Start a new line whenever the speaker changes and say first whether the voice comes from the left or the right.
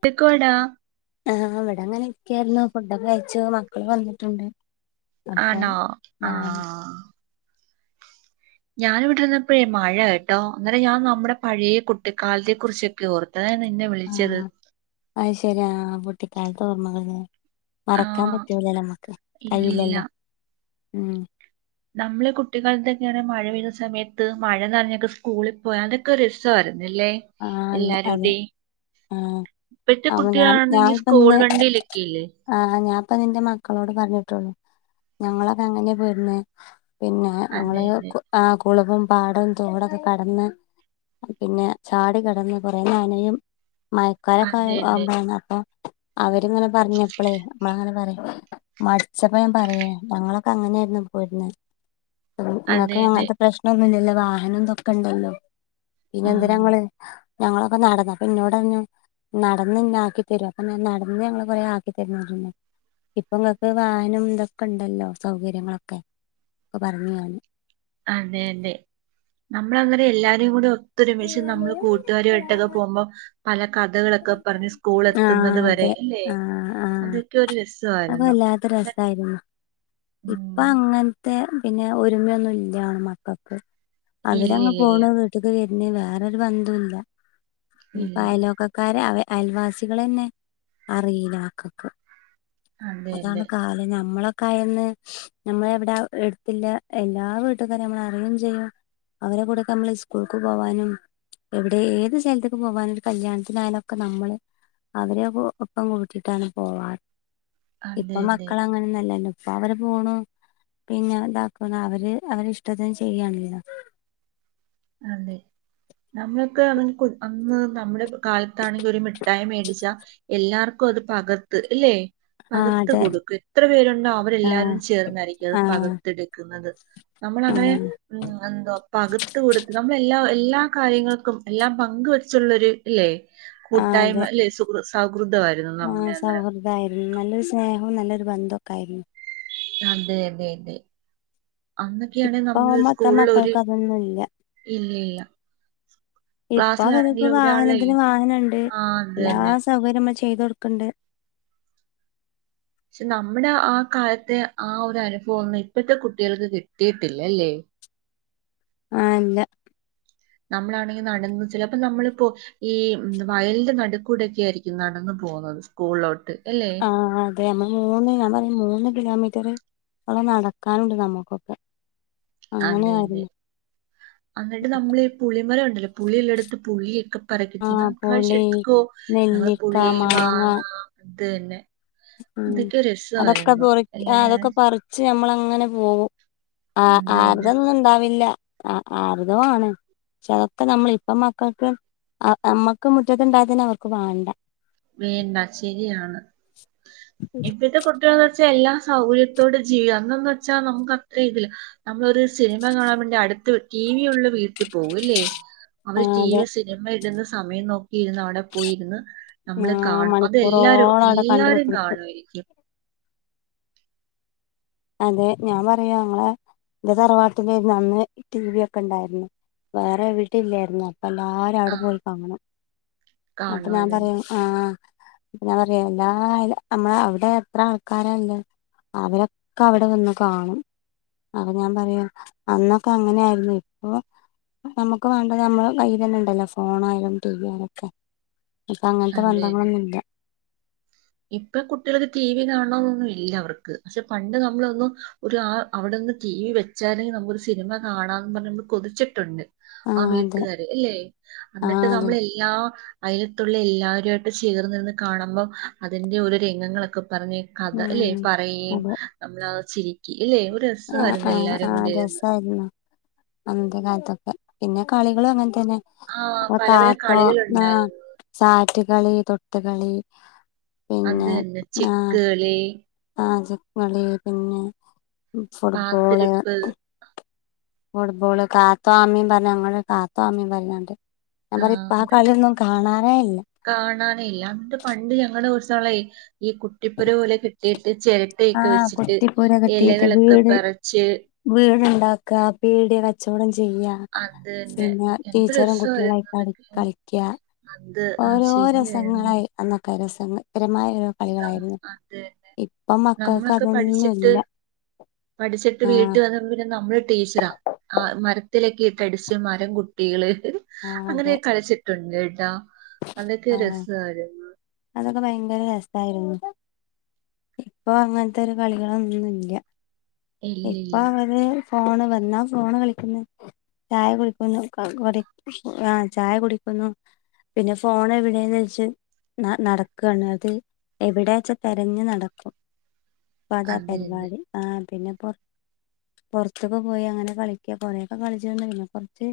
right: വിളിക്കോടാ
left: ആഹ് ഇവിടെ അങ്ങനൊ ക്കെയായിരുന്നു ഫുഡൊക്കെ കയിച്ചു മക്കള് വന്നിട്ടുണ്ട് അപ്പൊ
right: ആണോ ആഹ് ഞാൻ ഇവിടെരിന്നപ്പയേ മഴേ കേട്ടോ അങ്ങനെ ഞാൻ നമ്മടെ പഴേ കുട്ടിക്കാലത്തെ കുറിച്ചൊക്കെ ഓർത്
left: ആഹ് അയിശെരിയാ കുട്ടി ക്കാലത്ത് ഓർമ്മകൾലെ
right: ആ
left: മറക്കാൻ പറ്റൂലല്ലോ അമ്മക്ക്
right: ഇല്ലില്ല
left: കയ്യില്ലല്ലോ ഉം
right: നമ്മള് കുട്ടിക്കാൽതെന്ന്യാണ് മഴ പെയ്ത സമയത്ത് മഴന്നനഞ്ഞൊക്കെ സ്കൂളിൽ പോയാ അതൊക്കെ രസ്സയിരുന്നു ല്ലേ
left: ആഹ് അതെ
right: എല്ലാരൂടിം
left: ആഹ്
right: ഇപ്പത്തെ
left: അപ്പൊ ഞാൻ
right: കുട്ടികളാണെങ്കിൽ
left: ഞാനിപ്പ
right: സ്കൂൾ വണ്ടിയിലൊക്കെല്ലേ
left: ഇപ്പൊ നിന്റെ മക്കളോട് പറഞ്ഞിട്ടുള്ളൂ ഞങ്ങളൊക്കെ അങ്ങനെയ പോയിരുന്നെ പിന്നെ നമ്മള്
right: അതെ അതെ
left: ആ കുളവും, പാടവും, തോടൊക്കെ കടന്ന് പിന്നെ ചാട കടന്ന് കുറെ നനയും
right: അതെ അതെ
left: മയക്കാരൊക്കെുന്നപ്പ അവരിങ്ങനെ പറഞ്ഞപ്പളെ നമ്മള അങ്ങനെ പറയാ മടിച്ചപ്പോ ഞാൻ പറയേ ഞങ്ങളൊക്കെ അങ്ങനെയായിരുന്നു പോയിരുന്ന നിങ്ങക്ക
right: അതെ അതെ
left: അങ്ങനത്തെ പ്രശ്നം ഒന്നുല്ലല്ലോ വാഹനംന്തൊക്കണ്ടല്ലോ പിന്നെന്ത
right: ഉം
left: ഞങ്ങളൊക്കെ നടന്നു അപ്പൊ ഇന്നോട് പറഞ്ഞു നടന്ന് ഇന്ന ആക്കി തരും അപ്പൊ നടന്ന് ഞങ്ങള്ൾ കൊറെ ആക്കി തുന്ന ഇപ്പൊ ഇങ്ങക്ക് വാഹനം ഇതൊക്കെ ഉണ്ടല്ലോ സൗകര്യങ്ങളൊക്കെ ഒക്കെ പറഞ്ഞു ഞാന്
right: അതെ അതെ നമ്മള അന്നേര എല്ലാരേും കൂടി ഒരുമിച്ച്ം നമ്മള് കൂട്ടുകാരു ആയിട്ടൊക്കെ പോകുമ്പോം പല കഥകളൊക്കെ പറഞ് സ്കൂൾ എത്തുന്നത്
left: ആഹ്
right: വരെ
left: അതെ
right: അല്ലെ അതൊക്കെ ഒരു രസ്
left: അത വല്ലാത്ത രസമായിരുന്നു ഇപ്പ
right: ഉം.
left: അങ്ങനത്തെ പിന്നെ ഒരുമയൊന്നും ഇല്ലാണ് മക്കൾക്ക്
right: ഇല്ല
left: അവരങ്
right: ഇല്ല
left: പോണ
right: ഇല്ല
left: വീട്ടക്ക്‌ പിന്നെ വേറൊരു ബന്തൊല്ല
right: ഇല്ല
left: പായലോക്കക്കാര അയൽവാസികളെന്നെ അറിയിലാക്കക്ക്
right: അതെ അതെ
left: അതാണ് കാലം നമ്മളെ കയന്ന് നമ്മൾ എവിടെ എടുത്തില്ല എല്ലാ വീട്ടുകാരും നമ്മൾ അറിയുകയും ചെയ്യും അവരെ കൂടെയൊക്കെ നമ്മള് സ്കൂൾക്ക് പോവാനും എവിടെ ഏത് സ്ഥലത്തേക്ക് പോകാനും ഒരു കല്യാണത്തിനായാലൊക്കെ നമ്മള് അവരെ ഒപ്പം കൂട്ടിട്ടാണ് പോവാറ് ഇപ്പൊ
right: അതെ അതെ
left: മക്കള അങ്ങനൊന്നല്ലല്ലോ അപ്പൊ അവര് പോണു പിന്നെ ഇതാക്കുണ് അവര് അവരി ഇഷ്ടത്തിന് ചെയ്യണല്ലോ
right: അല്ലെ നമ്മളൊക്കെ അ അന്ന് നമ്മുടെ കാലത്താെങ്കിൽ ഒരു മിട്ടായി മേടി ടിച്ച എല്ലാർക്കും അത് പകർത്ത് അല്ലെ
left: ആ
right: പകത്ത്
left: അതെ
right: കൊടുക്കും എത്ര പേരുണ്ടോ
left: ആ
right: അവരെല്ലാവരും ചേർന്നായിരിക്കും അത്
left: ആ
right: പകത്തെടുക്കുന്നത് നമ്മള
left: ആ
right: അങ്ങനെ ഉ എന്തോ പക കൊ ടുത്ത് നമ്മ എല്ലാ എല്ലാ കാര്യങ്ങൾക്കും എല്ലാം പങ്ക് വെച്ചുള്ളൊരു ഇല്ലേ കൂട്ടായ്മല്ലെ സുഖ്രസ
left: ആ സൗഹൃദ ആരുന്നു നല്ല സ്നേഹവും നല്ലൊരു ബന്ധൊക്കെ ആയിരുന്നു
right: അതെ അതെ അതെ അന്നൊക്കെയാണെ നമ്മള്
left: ഇപ്പോത്ത
right: സ്കൂളിൽ ഒരു
left: മക്കൾക്ക് അതൊന്നുമല്ല
right: ഇല്ല ഇല്ല
left: ഇപ്പൊ അവർക്ക്
right: ക്ലാസ്സിലാണെങ്കിലും ഒരാളെ
left: വാഹനത്തിന് വാഹനംണ്ട്
right: ആ അത്
left: എല്ലാ
right: തന്നെ
left: സൗകര്യങ്ങളും ചെയ്തൊടുക്കണ്ട്
right: പക്ഷെ നമ്മുടെ ആ കാലത്തെ ആ ഒരു അനുഭവം ഒന്നും ഇപ്പഴത്തെ കുട്ടികൾക്ക് കിട്ടിയിട്ടില്ലല്ലേ
left: ആഇല്ല
right: നമ്മളാണെങ്കി നടന്ന് ചിലപ്പോ നമ്മളിപ്പോ ഈ വയലിന്റെ നടുക്കൂടെൊക്കെ ആയിരിക്കും നടന്നു പോകുന്നത് സ്കൂളിലോട്ട് അല്ലെ
left: ആഹ അെ അതെ നമ്മ മൂന്ന് ഞാൻ പറയാ മൂന്ന് കിലോമീറ്റർ ഉള്ള നടക്കാനുണ്ട് നമ്മുക്കൊക്കെ
right: അതെ
left: അങ്ങനെയായിരുന്നു
right: അതെ എന്നിട്ട് നമ്മള് പുളിമര ഉണ്ടല്ലോ പുളിൽ എടുത്ത് പുളിക്ക പറക്കട്ട
left: ആഹ്
right: കഴിച്ച
left: പുളി
right: എടുക്കോ ഞങ്ങള്
left: നെല്ലിക്ക
right: പുള്ളി മാങ്ങ അത് തന്നെ
left: ഉ
right: അതൊക്കെ
left: അതൊക്കെ
right: രസായിരുന്നു അല്ലേ
left: അതൊക്കെ പറിച്ച് നമ്മള അങ്ങനെ പോകും ആ
right: അത് തന്നെ
left: ആരുതൊന്നും ഇണ്ടാവില്ല ആ അർതാണ് ചതൊക്കെ നമ്മൾ ഇപ്പ മക്കൾക്ക് നമ്മക്ക് മുറ്റത്ത് ഉണ്ടായത്തന്നെ അവർക്ക് വേണ്ട
right: വേണ്ട ശരിയാണ് ഇപ്പോത്തെ കുട്ടിയാൾക്ക് എല്ലാ സൗകര്യത്തോടെ ജീവിക്ക അന്ന് വെച്ചാൽ നമുക്ക് അത്രയും ഇല്ല നമ്മളൊരു സിനിമ കാണാൻ വേണ്ടി അടുത്ത് ടീവി ഉള്ള വീട്ടിൽ പോകല്ലേ അവര് ടി
left: അതെ
right: വി സിനിമ ഇടുന്ന സമയം നോക്കിയിരുന്നു അവിടെ പോയിരുന്നു
left: ആ
right: നമ്മള് കാണും അതല്ലാരും
left: മണിക്കൂറോളം അവിടെ കണ്ട്
right: എല്ലാരും
left: കുത്തിരിക്കും
right: കാണുമായിരിക്കും
left: അതെ ഞാൻ പറയാ ഞങ്ങളെ തറവാട്ടന്റെ അന്ന് ടി വി ഒക്കെ ഇണ്ടായിരുന്നു വേറെ എവിടിംല്ലായിരുന്നു അ എല്ലാരും
right: ആ
left: അവിടെ പോയി കാണും അപ്പൊ ഞാൻ
right: കാണുമായിരുന്നു
left: പറയാ
right: അത്
left: ആഹ പിന്നെ പറയാ എല്ലായാലും നമ്മള അവിടെ എത്ര ആൾക്കാരല്ലേ അവര അവിടെ വന്ന് കാണും അപ്പൊ ഞാൻ പറയാ അന്നൊക്കെ അങ്ങനെയായിരുന്നു ഇപ്പൊ നമ്മുക്ക് വേണ്ടത് നമ്മള് കൈ തന്നെ ഇണ്ടല്ലോ ഫോണയാലും ടി വി ആയാലുംക്കെ അപ്പൊ അങ്ങനത്തെ ബന്ധങ്ങളൊന്നുംല്ല
right: ഇപ്പ കുട്ടികൾക്ക് ടി വി കാണൊന്നും ഇല്ല അവർക്ക് പക്ഷെ പണ്ട് നമ്മളൊന്നും ഒരു ആ അവിടെന്ന് ടി വി വെച്ചാലെങ്കിൽ നമ്മൊ ഒരു സിനിമ കാണാന്ന് പറഞ്ഞ നമ്മള് കൊതിച്ചിട്ടുണ്ട് ആ
left: ആഹ് അതെ
right: വീട്ടുകാര് അല്ലേ
left: ആഹ്
right: എന്നിട്ട്
left: അതെ
right: നമ്മള എല്ലാ അയൽത്തുള്ള എല്ലാവരുമായിട്ട് ചേർന്നിരുന്ന് കാണുമ്പോം അതിന്റെ ഒരോ രംഗങ്ങളൊക്കെ പറഞ്ഞ കഥ അല്ലെ
left: ഉം
right: പറയും
left: അതെ
right: നമ്മള ചിരിക്കി ഇല്ലേ ഒരു രസമായിരുന്നു എല്ലാരും കൊണ്ടിരിന്നു
left: അന്ത്യ കാലത്തൊക്കെ പിന്നെ കളികൾ അങ്ങനത്തെ
right: ആ
left: പി
right: പല പല
left: കാത്തോ ആ
right: കളികളുണ്ടായിരുന്നു
left: സാറ്റ് കളി തൊട്ട് കളി
right: അത് തന്നെ ചെക്ക് കളി
left: ആ ചെക്ക് കളി പിന്നെ ഫുട്ബോള്
right: പാത്തിരിപ്പ്
left: ഫുട്ബോള് കാത്തോ അമ്മി പറഞ്ഞു ഞങ്ങള് കാത്തോ അമ്മി പറയൂ ണ്ട് [unintelligible] ഞാൻ പറയാ ഇപ്പൊ ആ കളിയൊന്നും കാണാൻ ആഎന്നെ [unintelligible]
right: കാണാനില്ല എന്നിട്ട് പണ്ട് ഞങ്ങള് സ് ളേ [unintelligible] ഈ കുട്ടിപ്പുര പോലെ കെട്ടി കെ ചിരട്ടയൊക്കെ
left: ആഹ്
right: വെച്ചിട്ട്
left: കുട്ടിപ്പൂര
right: ഇലകളൊക്കെ പറിച്ച്
left: വീടുണ്ടാക്കുക പീടിക കച്ചവടം ചെയ്യ
right: അത് തന്നെ
left: പിന്നെ
right: എന്ത്
left: ടീച്ചറും കുട്ടികളായി
right: രസമായിരുന്നു
left: കളി
right: അതൊക്കെ
left: കളിക്ക
right: അത് ആ
left: ഓരോ
right: ശരിയായിരുന്നു
left: രസങ്ങളായി അന്നഒ ക രസകരമായ [unintelligible]
right: ഉ
left: കളികളായിരുന്നു
right: അത തന്നെ
left: ഇപ്പം മക്കൾക്ക്
right: നമ്മളൊക്കെ പഠിച്ചിട്ട്
left: അതൊന്നുല്ല
right: പഠിച്ചിട്ട് വീട്ട്
left: ആഹ്
right: വന്ന പിന്നെ നമ്മള് ടീച്ചറാ ആ മര ത്തിലൊക്കെ തടിച്ച മരം കുട്ടികള് അങ്ങനെ കളിച്ചിട്ടുണ്ട് ത
left: ആ അതൊക്കെ ഭയങ്കര രസായിരുന്നു ഇപ്പൊ അങ്ങനത്തെ ഒരു കളികളൊന്നും ഇല്ല ഇപ്പൊ
right: ഇല്ലില്ല
left: അവര് ഫോണ് വന്നാ ഫോണ് കളിക്കുന്നു ചായ കുടിക്കുന്നു [unintelligible] ആ ചായ കുടിക്കുന്നു പിന്നെ ഫോൺ എവിടെന്ന് വെച്ച് നടക്കാണ് അത് എവിടെച്ചാ തിരഞ്ഞ് നടക്കും ഇപ്പ അതാ
right: അതെ അതെ
left: പരിപാടി ആ പിന്നെ പുറത്തൊക്കെ പോയി അങ്ങനെ കളിക്കും കൊറേക്കെ കളിച്ച തന്ന പിന്നെ കുറച്ച്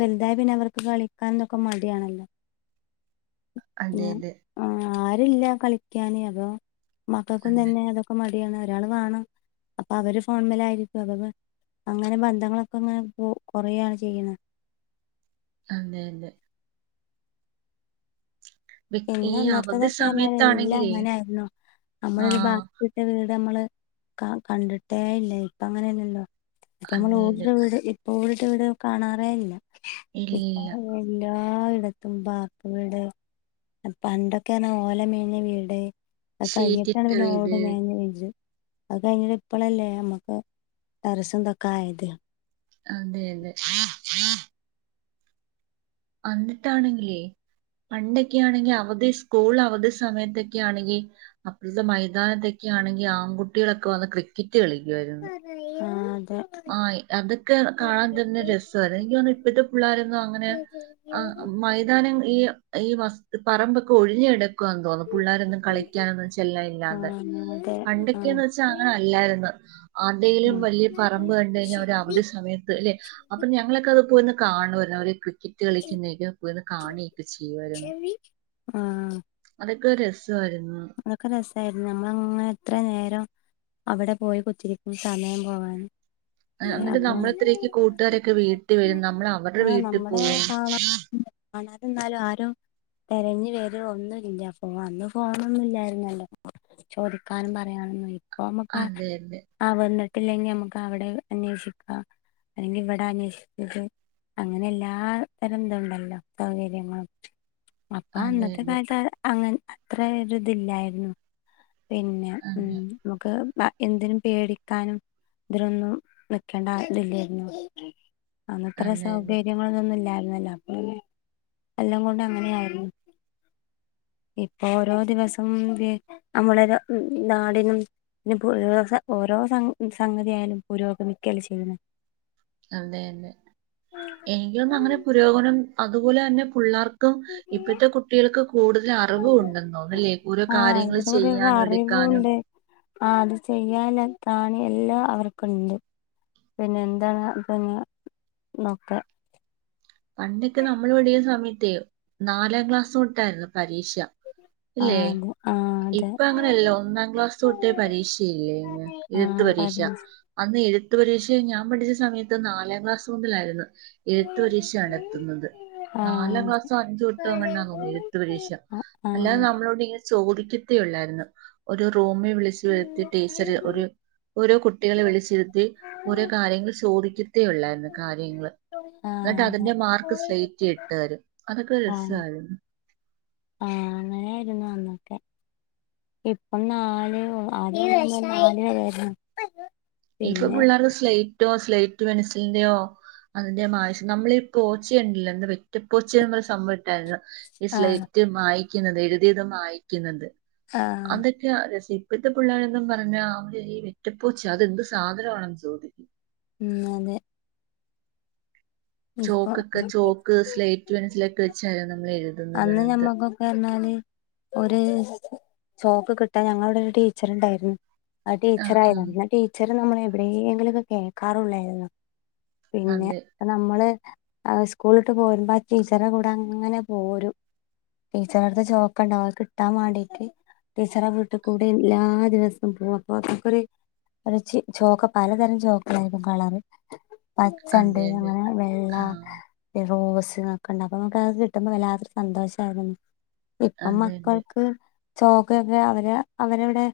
left: വലുതായ പിന്നെ അവർക്ക് കളിക്കാൻ ഒക്കെ മടിയാണല്ലോ പിന്നെ
right: അതെതെ
left: ആരുല്ല കളിക്കാന് അപ്പൊ മക്കൾക്കും
right: അതെ
left: തന്നെ അതൊക്കെ മ- ഒരാൾ വേണം അപ്പൊ അവര് ഫോൺമല ആയിരിക്കും അവ അങ്ങനെ ബന്ധങ്ങളൊക്കെ അങ്ങനെ കൊറയാണ് ചെയ്യണ-
right: അതെ അതെ വി-
left: പിന്ന
right: ഈ അവധി
left: അന്നത്തതൊക്കെ എല്ലാം
right: സമയത്താണെങ്കിലേ
left: അങ്ങനെ ആരുന്നു
right: ആ
left: നമ്മളരു ബാക്കിട്ടീ നമ്മള് കണ്ടിട്ടേ ഇല്ലേ ഇപ്പ അങ്ങനെയല്ലല്ലോ ക്കമ
right: അതെ അതെ
left: ഓർടർവിടീല്- ഓടിട്ട വീട് കാണാറേ ഇല്ല- ഇപ്പോ
right: ഇല്ലില്ല
left: എല്ലാ എല്ലായിടത്തും വാർക്കവീട്- പണ്ടൊക്കെയണ ഓല മേന വീട്ആയി അത്കൈഞ്ഞട്ടാണ്
right: ഷീറ്റിട്ട
left: പിന്നെ
right: വീട്
left: ഓട് മേഞ്ഞ വീട് അത് കഴിഞ്ഞട്ട ഇപ്പളല്ലേ നമ്മുക്ക് ടെരസ്തൊക്ക ആയത്-
right: അതെ അതെ അന്നിട്ടാണെങ്കിലേ പണ്ടൊക്കെയാണെങ്കിൽ അവധി സ്കൂൾ അവധി സമയത്തൊക്കെ ആണെങ്കിൽ അപ്പഴത്തെ മൈതാനത്തൊക്കെ ആണെങ്കിൽ ആൺകുട്ടികളൊക്കെ വന്ന് ക്രിക്കറ്റ്- റ്റ് കളിക്കുവായിരുന്നു-
left: ആ അതെ
right: ആ അതൊക്കെ കാണാൻ തന്നെ രസാര് എനിക്ക് തോന്ന് ഇപ്പഴത്തെ പിള്ളോരൊന്നും അങ്ങനെ ആ മൈതാനം ഈ ഈ വസ്തു പറമ്പൊക്കെ ഒഴിഞ്ഞകെടുക്ക് ക്കാന്ന് തോന്നുന്നു പിള്ളോരൊന്നും കളിക്കാനന്ന്
left: ആ
right: ച്ചെല്ലലില്ലാത
left: അതെ ആ
right: പണ്ടൊക്കെയന്ന് വെച്ചാ അങ്ങനെ അല്ലായിരുന്നു ആതേലും വലിയ- പറമ്പ് കണ്ട കഴഞ്ഞൽ അവ അവധി സമയത്ത് അല്ലെ അപ്പൊ ഞങ്ങളൊക്കെ അത് പോയിന്ന്- കാണ്വര്ന്ന് അവര് കൃ ക്കറ്റ് കളിക്കുന്നേക്കെ പോന്ന് കാണിയൊക്കെ ചെയ്യുവരുന്നു-
left: ആഹ്
right: ത് ഒരു രസ്
left: അതൊക്കെ രസായിരുന്നു നമ്മളങ്ങനെ എത്ര നേരം- അവിടെ പോയി കുത്തിരിക്കും സമയം പോകൻ
right: എന്നിട്ട് നമ്മളത്രരിക്ക് കൂട്ടുകാരൊക്കെ വീട്ടിൽ വരും നമ്മൾ അവരുടെ വീട്ടിൽ പോവും
left: കാണാത എന്നാലും ആരും തിരഞ്ഞു പേര് ഒന്നുംല്ല പോഅന്ന് പോ- അന്നോന്നില്ലായിരുന്നല്ലോ ചോദിക്കാനും പറയാനോ- അമുക്ക്
right: അതെ അതെ
left: ആ വന്നിട്ട്- പട്ടില്ലെങ്കിൽ നമുക്ക് അവിടെ അന്വേഷിക്കാം അല്ലെങ്കിൽ ഇവിടെ അന്വേഷിച്ചത് അങ്ങനെ എല്ലാ തരം ഇതു ഉണ്ടല്ലോ സൗകര്യങ്ങളും അപ്പൊ
right: അതെ
left: അന്നത്തെ
right: അതെ
left: കാലത്ത് അങ്ങ അത്ര ഒരിതില്ലായിരുന്നു- പിന്നെ ഉം
right: അതെ
left: നമുക്ക് എന്തിനും പേടിക്കാനും ഇതിനലൊന്നും നിക്കേണ്ട ഇതില്ലേര്ന്നു അന്ന്ത്ര
right: അതെ അതെ
left: സൗകര്യങ്ങളുംതൊന്നുല്ലാ [unintelligible] അപ്പപിന്നെ എല്ലം കൊണ്ടും അങ്ങനെയായിരുന്നു ഓരോ ദിവസം നമ്മളെ നാടിനും ഓരോ സം സംഗതിയാലും പുരോഗമിക്കല്ല ചെയ്യുന്നത്
right: അതെ അതെ എനിക്കോന്ന് അങ്ങനെ പുരോഗനം അത് പോലെ തന്നെ പുള്ളാർ ക്കും ഇപ്പഴത്തെ കുട്ടികൾക്ക് കൂടുതൽ അറിവും ഉണ്ടെന്നോന്നല്ലേ ഓരോ
left: ആഹ്
right: കാര്യങ്ങള്
left: ഇതോടെയുള്ള
right: ചെയ്യാനും എടുക്കാനും
left: അറിവുണ്ട് ആ അത് ചെയ്യാല്ല ത്രാണി എല്ലാം അവർക്കുണ്ട് പിന്നെ എന്താണ് പിന്നെ ന്നൊക്കെ
right: പണ്ടൊക്കെ നമ്മൾ പഠിക്കുന്ന സമയത്തേ നാലാം ക്ലാസ് തൊട്ടായിരുന്നു പരീക്ഷ
left: ആ
right: ഇല്ലേ
left: അതെ ആ അതെ
right: ഇപ്പ അങ്ങനെയല്ലോ ഒന്നാം ക്ലാസ് തൊട്ടേ പരീക്ഷയില്ലേങ്ങ്
left: ആ
right: എഴുത്ത് പരീക്ഷ അന്ന് എഴുത്ത് പരീക്ഷ [unintelligible] ഞാൻ പഠിച്ച സമയത്ത് നാലാം ക്ലാസ് മുതലായിരുന്നു എഴുത്ത് പരീശ നടത്തുന്നത്
left: ആ
right: നാലാം ക്ലാസൊ അഞ്ച് തൊട്ടൊ എങ്ങണ്ട തോന്ന് ന്ന് എഴുത്ത് പരീക്ഷ
left: ആ ആ
right: അല്ലാതെ നമ്മളോടിങ്ങനെ ചോദിക്ക ത്തെ ഉള്ളായിരുന്നു ഒരു റൂമി വിളിച്ചു വരുത്തി ടീച്ചറി ഒര് ഓരോ കുട്ടികളെ വിളിച്ചിരുത്തി ഓരോ കാര്യങ്ങൾ ചോദിക്കും ത്തെ ഒള്ളായിരുന്നു കാര്യങ്ങള്
left: ആ അതെ
right: ട്ടതിന്റെ മാർക്ക് സ്ലേറ്റ് ൽ ഇട്ട് തരും അതൊക്കെ
left: ആ
right: രസമായിരുന്നു
left: ആ അങ്ങനെയായിരുന്നു അന്നൊക്കെ ഇപ്പം നാല് ആദ്യ നാല്
right: ഇപ്പം
left: പിന്നെ
right: പിള്ളാർക്ക് സ്ലൈ റ്റോ സ്ലേറ്റ് പെൻസിലിൽന്റെയോ അതിന്റെയൊന്നും ആവശ്യം നമ്മളീ പോച്ച യുണ്ടല്ലോ എന്താ വെറ്റ പ്പോ ച്ചേന്നൊര് സംഭവണ്ടായിരുന്നു ഇ
left: ആ
right: സ്ലൈറ്റ് മായി ക്കുന്നത് എഴുതിയത് മായിക്കുന്നത്
left: ആ
right: അന്തൊക്കെയ [unintelligible] ഇപ്പഴത്തെ പിള്ളേര എന്തും പറഞ്ഞാ അവര് ഈ വെറ്റ്പ്പോച്ച അതെന്ത് സാധനവാണെന്ന് ചോദിക്കും
left: ഉം അതെ ഇപ്പൊ
right: ചോക്കൊക്കെ ചോക്ക് സ്ലേറ്റ് പെൻസില് [unintelligible]
left: അന്ന് ഞമ്മക്കൊക്കെ പർഞ്ഞാല് ഒരു ചോക്ക് കിട്ടാൻ ഞങ്ങളവട ഒരു ടീച്ചർണ്ടായിരുന്നു അത്
right: ആ
left: ടീച്ചർ
right: ആ
left: ആയതാണ് പിന്നെ ടീച്ച റ് നമ്മള് എവിടേങ്കിലുക്കെ കോക്കാറൊള്ളായിരുന്നു പിന്നെ
right: അതെ
left: നമ്മള് സ്കൂളിട്ട് പോരുമ്പോ ടീച്ചറെ കൂടെ അങ്ങനെ പോരു ടീച്ചറ അടുത്ത് ചോക്ക് ഉണ്ടാവ കിട്ടാൻ വണ്ടിട്ട് പച്ചണ്ട്
right: അതെ അതെ
left: അങ്ങനെ വെള്ള
right: ആ
left: റോസ് [unintelligible] കിട്ടമ്പ വല്ലാതൊരു സന്തോഷയിരു ഇപ്പം
right: അതെ അതെ
left: മക്കൾക്ക് ചോക്കയൊക്കെ അവരെ അവരവിടെ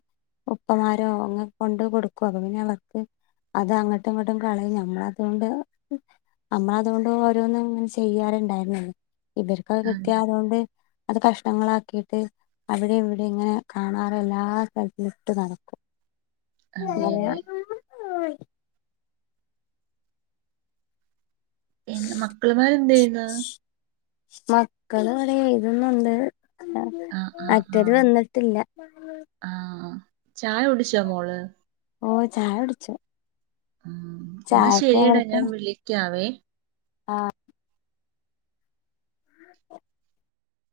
left: ഉപ്പമാരോ അങ്ങെ കൊണ്ട് കൊടുക്കുവ അപ്പൊ പിന്നെ അവർക്ക് അത് അങ്ങോട്ടും ഇങ്ങോട്ടും കളയും നമ്മള അതുകൊണ്ട് നമ്മള അതുകൊണ്ട് ഓരോന്നും ഇങ്ങനെ ചെയ്യാറുണ്ടായിരുന്ന ഇവർക്ക്
right: അതെ
left: കിട്ടിയാതുകൊണ്ട് അത് കഷ്ണങ്ങളാക്കിയിട്ട് അവിടെ ഇവിടെ ഇങ്ങനെ കാണാറ് എല്ലാ സ്ഥലത്തിലും ഇട്ട് നടക്കും
right: അതെല അതെ
left: ഓ
right: പിന്നെ മക്കളമാര്ന്ത് ചെയ്യുന്നത്
left: മക്കള് ഇവിടെ എഴുതുന്നുണ്ട് ആ
right: ആ ആ
left: മറ്റൊര് വന്നിട്ടില്ല
right: ആ ചായ കുടിച്ചോ മോള്
left: ഓ ചായ കുടിച്ചു
right: ഉ എന്നാ
left: ചായക്ക്
right: ശരിയടാ ഞാൻ വിളിക്കാവേ
left: ആഹ